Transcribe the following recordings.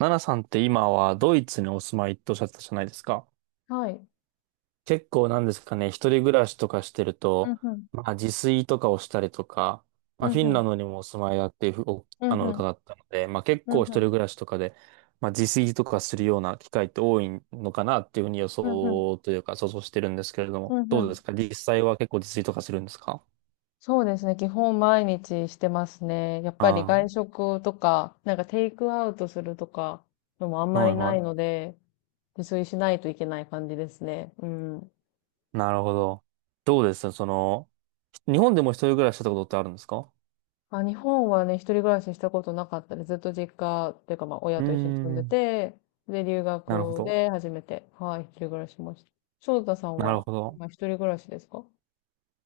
ナナさんって今はドイツにお住まいっておっしゃってたじゃないですか。はい。結構なんですかね、一人暮らしとかしてるうと、んうん。まあ自炊とかをしたりとか、まうあんフィうンん。ランドにもお住まいだっていうふうお、うんあの、うん。伺ったので、まあ結うん構一うん。人暮らしとかで、まあ自炊とかするような機会って多いのかなっていうふうに予うんうん。想というか想像してるんですけれどうも、んうどうでん。すか実際は結構自炊とかするんですか？そうですね。基本毎日してますね。やっぱり外あ食とか、なんかテイクアウトするとかのもあんあ、まはりいないはので、自炊しないといけない感じですね。うん。い。なるほど。どうですその、日本でも一人暮らししたことってあるんですか？まあ、日本はね、一人暮らししたことなかったりずっと実家っていうか、まあ、親うーと一緒に住んでん、て、で、留なるほ学ど。で初めて、はい、一人暮らししました。翔太さんなるは、ほど。今一人暮らしですか？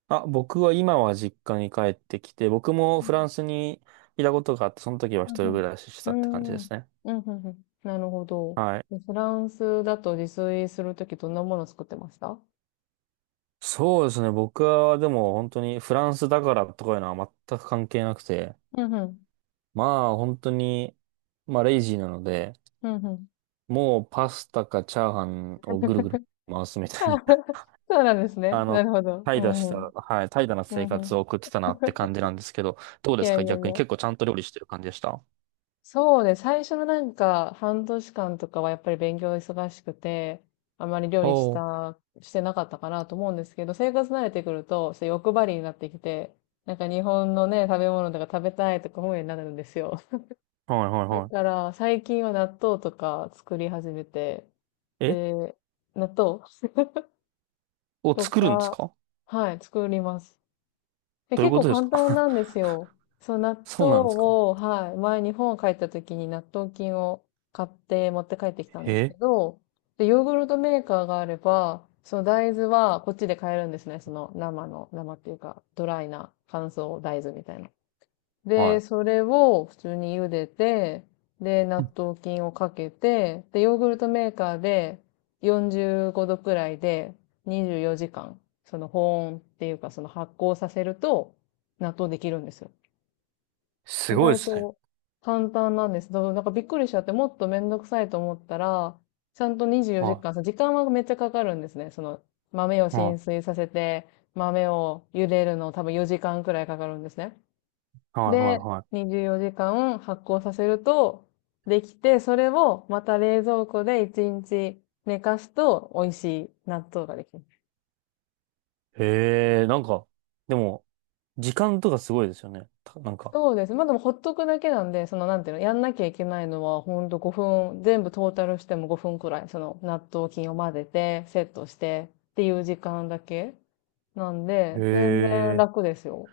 あ、僕は今は実家に帰ってきて、僕もフランスにいたことがあって、その時は一う人ん暮らししてうたって感じでん。うーん。すね。うんうんうん。なるほど。はい。でフランスだと自炊するときどんなもの作ってました？そうですね。僕はでも本当にフランスだからとかいうのは全く関係なくて、うんうん。まあ本当に、まあレイジーなので、うんうん。もうパスタかチャーハンをぐるぐる回すみたいな、そうなんです ね。あなの、るほど。怠う惰んしうた、ん。はい、怠惰なう生んう活ん。を送ってたなって感じなんですけど、どういですやかいやい逆にや。結構ちゃんと料理してる感じでした？そうね。最初のなんか半年間とかはやっぱり勉強忙しくて、あまり料お理しおー。た、してなかったかなと思うんですけど、生活慣れてくると、そう欲張りになってきて、なんか日本のね、食べ物とか食べたいとか思うようになるんですよ。はいはいだはい。から、最近は納豆とか作り始めて、えで、納豆をと作るんですか、か？はい、作ります。で、どういう結こ構とです簡単か？ なんですよ。そう、納 豆そうなんですか？を、はい、前日本帰った時に納豆菌を買って持って帰ってきたんですけえど、で、ヨーグルトメーカーがあれば、その大豆はこっちで買えるんですね。その生の、生っていうか、ドライな乾燥大豆みたいな。はで、い。それを普通に茹でて、で、納豆菌をかけて、で、ヨーグルトメーカーで45度くらいで24時間、その保温っていうかその発酵させると納豆できるんですよ。す意ごい外ですね。と簡単なんです。だからびっくりしちゃって、もっとめんどくさいと思ったら、ちゃんと24時は間時間はめっちゃかかるんですね。その豆をい。は浸い。水させて、豆を茹でるの多分4時間くらいかかるんですね。はい。はい。で、はい24時間発酵させると、できて、それをまた冷蔵庫で1日寝かすと美味しい納豆ができる。えー、なんか、でも、時間とかすごいですよね。たなんか。そうです。まあでもほっとくだけなんで、そのなんていうの、やんなきゃいけないのはほんと5分、全部トータルしても5分くらい、その納豆菌を混ぜて、セットしてっていう時間だけなんへで、全然え。楽ですよ。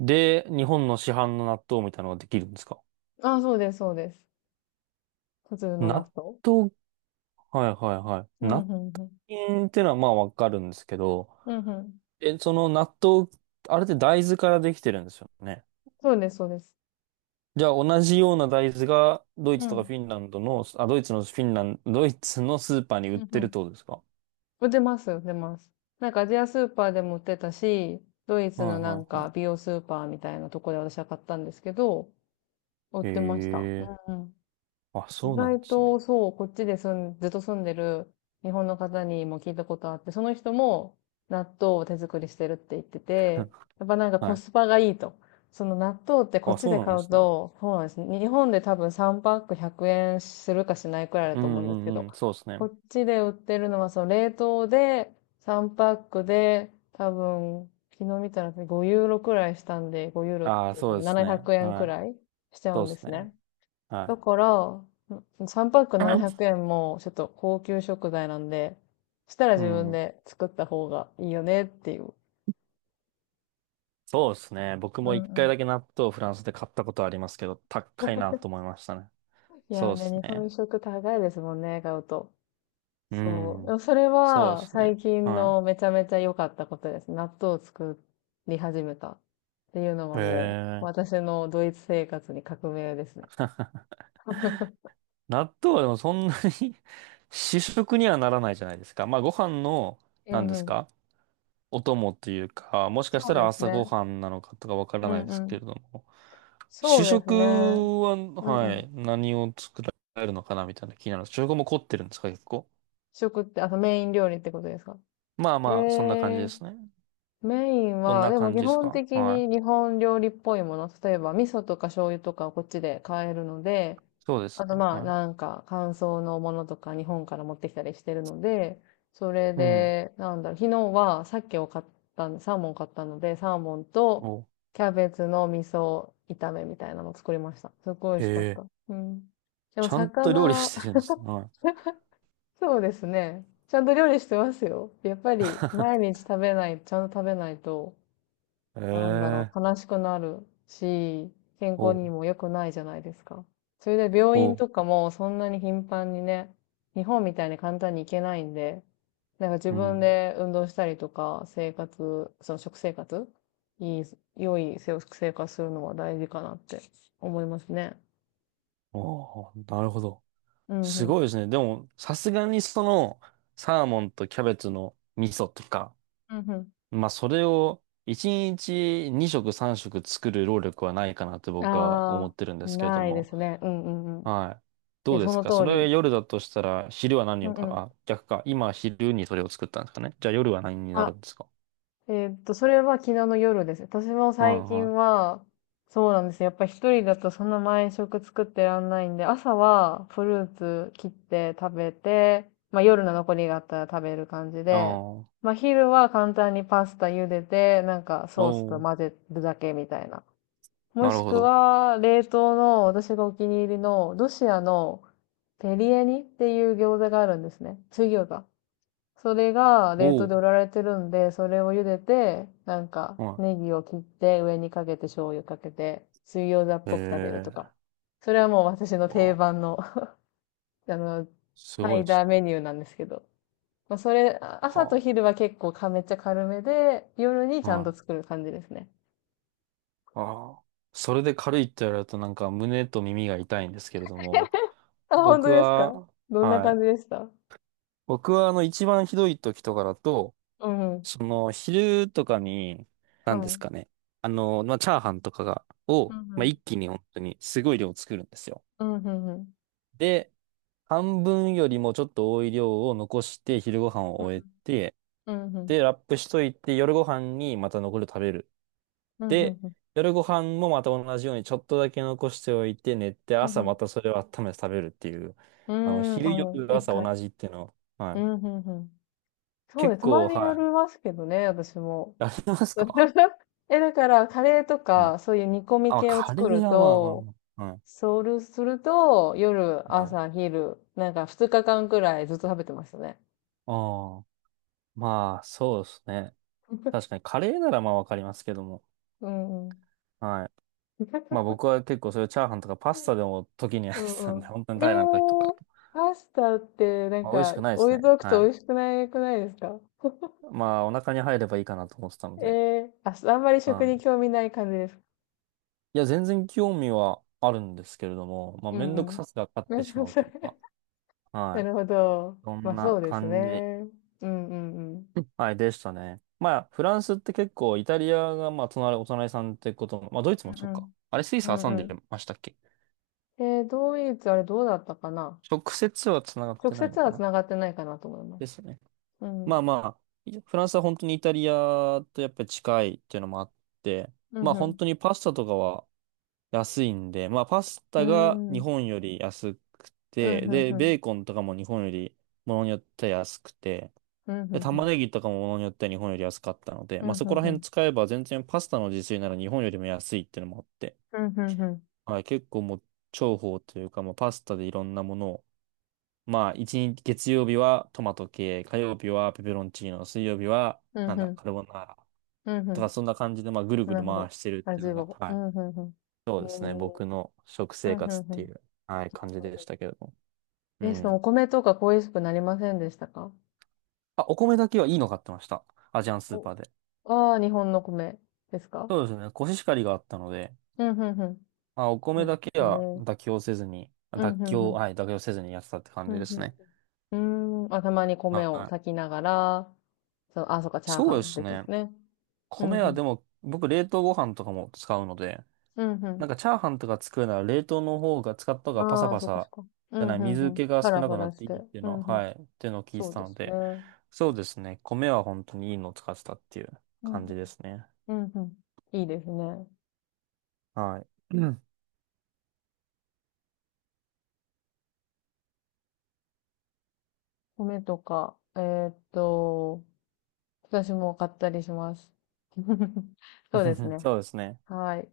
で、日本の市販の納豆みたいなのができるんですか？あ、そうです、そうです。普通の納納豆。豆、はいはいはい。うん、う納ん、うん。豆ってのはまあわかるんですけど、うん、うん。え、その納豆、あれって大豆からできてるんですよね。そうです、そうです。じゃあ同じような大豆がドイうツとかん、フィンランドの、あ、ドイツのフィンランド、ドイツのスーパーに売うっん、うてるっん。てことですかは売ってます、売ってます。なんかアジアスーパーでも売ってたし、ドイいツはのなんいかは美容スーパーみたいなとこで私は買ったんですけど、売っい。へてました。うえ。んうん。あ、意そうなん外ですね。と、そう、こっちで住ん、ずっと住んでる日本の方にも聞いたことあって、その人も納豆を手作りしてるって言ってて、やっぱなんかはコい。スパがいいと。その納豆ってこっあ、ちそうでなん買でうすね。と、そうなんですね、日本で多分3パック100円するかしないくらいだうと思うんんですけうんうど、ん。そうですこね。っちで売ってるのはその冷凍で3パックで多分昨日見たら5ユーロくらいしたんで、5ユーロっああ、て多そうで分す700ね。円くえんはくい。らいしちゃうそうんでですすね。ね。だはから、3パックい。700円もちょっと高級食材なんで、そしたらう自分ん。で作った方がいいよねっていう。そうですね。僕うもん一う回ん。だけ納豆をフランスで買ったことありますけど、高いなと 思いましたね。いやーそうでね、す日本ね。食高いですもんね、買うと。うそう。でん。もそれそうではす最ね。近はのめちゃめちゃ良かったことです。納豆を作り始めたっていうのはい。へもうえ。私のドイツ生活に革命ですね。納豆はでもそんなに 主食にはならないじゃないですか。まあご飯の、う何んでうすん。か、お供っていうか、もしかしそたうらです朝ごね。飯なのかとかわからうないんでうすけれん。ども。そ主うですね。食は、うんうはん。い、何を作られるのかなみたいな気になる。主食も凝ってるんですか、結構。食って、あのメイン料理ってことですか？まあえまあ、そんな感じでー、すね。メインどんは、なでも感基じです本か、的はにい。日本料理っぽいもの、例えば味噌とか醤油とかをこっちで買えるので、そうですあとね。まあはない。んか乾燥のものとか日本から持ってきたりしてるので、それうん。で、なんだろう、昨日は鮭を買ったん、サーモン買ったので、サーモンとお、キャベツの味噌炒めみたいなのを作りました。すごい美へ味しかっえ。た。うん。でもちゃんと料理魚、してるんですね。はい。そうですね。ちゃんと料理してますよ。やっぱり毎日食べない、ちゃんと食べないと、へなんだろえ。う、悲しくなるし、健康お、にも良くないじゃないですか。それで病院お、とかもそんなに頻繁にね、日本みたいに簡単に行けないんで、なんか自う分ん。で運動したりとか、生活、その食生活、いい、良い食生活するのは大事かなって思いますね。おー、なるほど。うんすうん。ごいですね。でも、さすがにその、サーモンとキャベツの味噌とか、うんまあ、それを1日2食3食作る労力はないかなってうん。僕はあ思ってるんあ、ですけれどないでも、すね。うんうんうん。はい。いどや、うでそすのかそ通れり。夜だとしたら、昼は何うをんうた、ん。あ、逆か。今昼にそれを作ったんですかね。じゃあ夜は何になるあ、んですか？それは昨日の夜です。私もはい最近はい。は、そうなんですよ。やっぱり一人だとそんな毎食作ってらんないんで、朝はフルーツ切って食べて、まあ夜の残りがあったら食べる感じで、ああまあ昼は簡単にパスタ茹でて、なんかおソースとー、混ぜるだけみたいな。もなるしほくど。は、冷凍の私がお気に入りのロシアのペリエニっていう餃子があるんですね。水餃子。それが冷凍おで売ー、られてるんで、それを茹でて、なんか、はネギを切って上にかけて醤油かけて、水餃子っい。えぽく食べるとか。ー、それはもう私のあ定ー番の あの、すサごいイですダーメね。ニューなんですけど。まあ、それ、あ朝とは昼は結構かめっちゃ軽めで、夜にあ。ちゃんはとい作る感じですね。ああ。それで軽いって言われるとなんか胸と耳が痛いんですけれども、あ、本当僕ですか？は、どんなは感い。じでした？僕は一番ひどい時とかだと、うん。その昼とかに、何ではすい。かね。まあ、チャーハンとかが、うを、んうまあ、ん。一気に本当にすごい量作るんですよ。うんうんうん。で、半分よりもちょっと多い量を残して昼ご飯をう終えんて、うん。で、ラップしといて夜ご飯にまた残りを食べる。うんうんで、うん。夜ご飯もまた同じようにちょっとだけ残しておいて寝て、うんうん朝うん。またそれを温めて食べるっていう、うーん、あ、昼、も夜、う、一朝回。同じっていうの、はうい。んうんうん。そうで結す。たま構、にやはりい。ますけどね、私も。やりますか？ え、だから、カレーとはい。か、そういう煮込みあ、系をカレー作るはまあまあと、まあ。はい。そうすると、夜、はい。朝、昼、なんか2日間くらいずっと食べてましたね。ああ、まあ、そうですね。確かに、カレーならまあわかりますけども。うんうん。はい。まあ僕 は結構そういうチャーハンとかパスタでも時にやっうてたんうんで、ん。本当に平らな時とか。パスタって、なんまあ美味しか、くないです置いね。とくはと美味い。しくないくないですか？まあお腹に入ればいいかなと思ってたので。えー、あ、あんまりは食い、に興味ない感じです。いや、全然興味はあるんですけれども、まあ、うめんどんくうさん。さが勝って しそうまうそうというか、はない。るほど。そんまあなそうです感じ、ね。うんうんうん。はい、でしたね。まあ、フランスって結構、イタリアが、まあ、隣、お隣さんってことも、まあ、ドイツうんもそううか。ん。あれ、スイスう挟んんでうましたっけ？ん。ドイツ、あれどうだったかな？直接は繋がっ直てない接のかはな、繋がってないかなと思います。ですね。うん。まあまあ、フランスは本当にイタリアとやっぱり近いっていうのもあって、うまあ、本ん当にパスタとかは、安いんで、まあパスうタがん。う日ん。本より安くうんて、うんで、うん。ベーコンとかも日本よりものによっては安くて、うんうんで、う玉ん。ねぎとかもものによっては日本より安かったので、うんまあそうこんらう辺ん。使えば全然パスタの自炊なら日本よりも安いっていうのもあって、うんうんうん。はい、結構もう重宝というか、もうパスタでいろんなものを、まあ一日、月曜日はトマト系、火曜日はペペロンチーノ、水曜日はうなんんうだ、ん。カルボナーラうんうとかん。そんな感じでまあぐるなぐるるほど。回してるっあていうじのが、オ。はうい、んうんうん。そえうですね。ー、僕の食う生んう活っんうていん。う、はい、感じでしたけれども。うえ、そのおん。米とか恋しくなりませんでしたか？あ、お米だけはいいの買ってました。アジアンスーお、パーで。ああー、日本の米ですか？そうですね。コシヒカリがあったので、うんうんうん。まあ、おい米やだけはね妥協せずに、うん、妥うん、う協、ん。はい、妥協せずにやってたって感うじん、ですね。うん。うーん。あ、たまに米はをい。炊きながら、そう、あ、そっか、チャーそハうでンす出てまね。すね。うん、米うはん。でも、僕冷凍ご飯とかも使うので、うん、うなんかチャーハンとか作るなら冷凍の方が、使った方ん。がパサああ、パそっか、そっサか。うじゃん、うない、水ん、うん。気がパ少ラなパくなラっしてて。いいっていううのは、ん、うん。はい、っていうのを聞いそてうたでのすね。うで、ん、そうですね。米は本当にいいのを使ってたっていううん。感じですね。うん、うん。いいですね。はい。うん 米とか、私も買ったりします。そうです ね。そうですね。はい。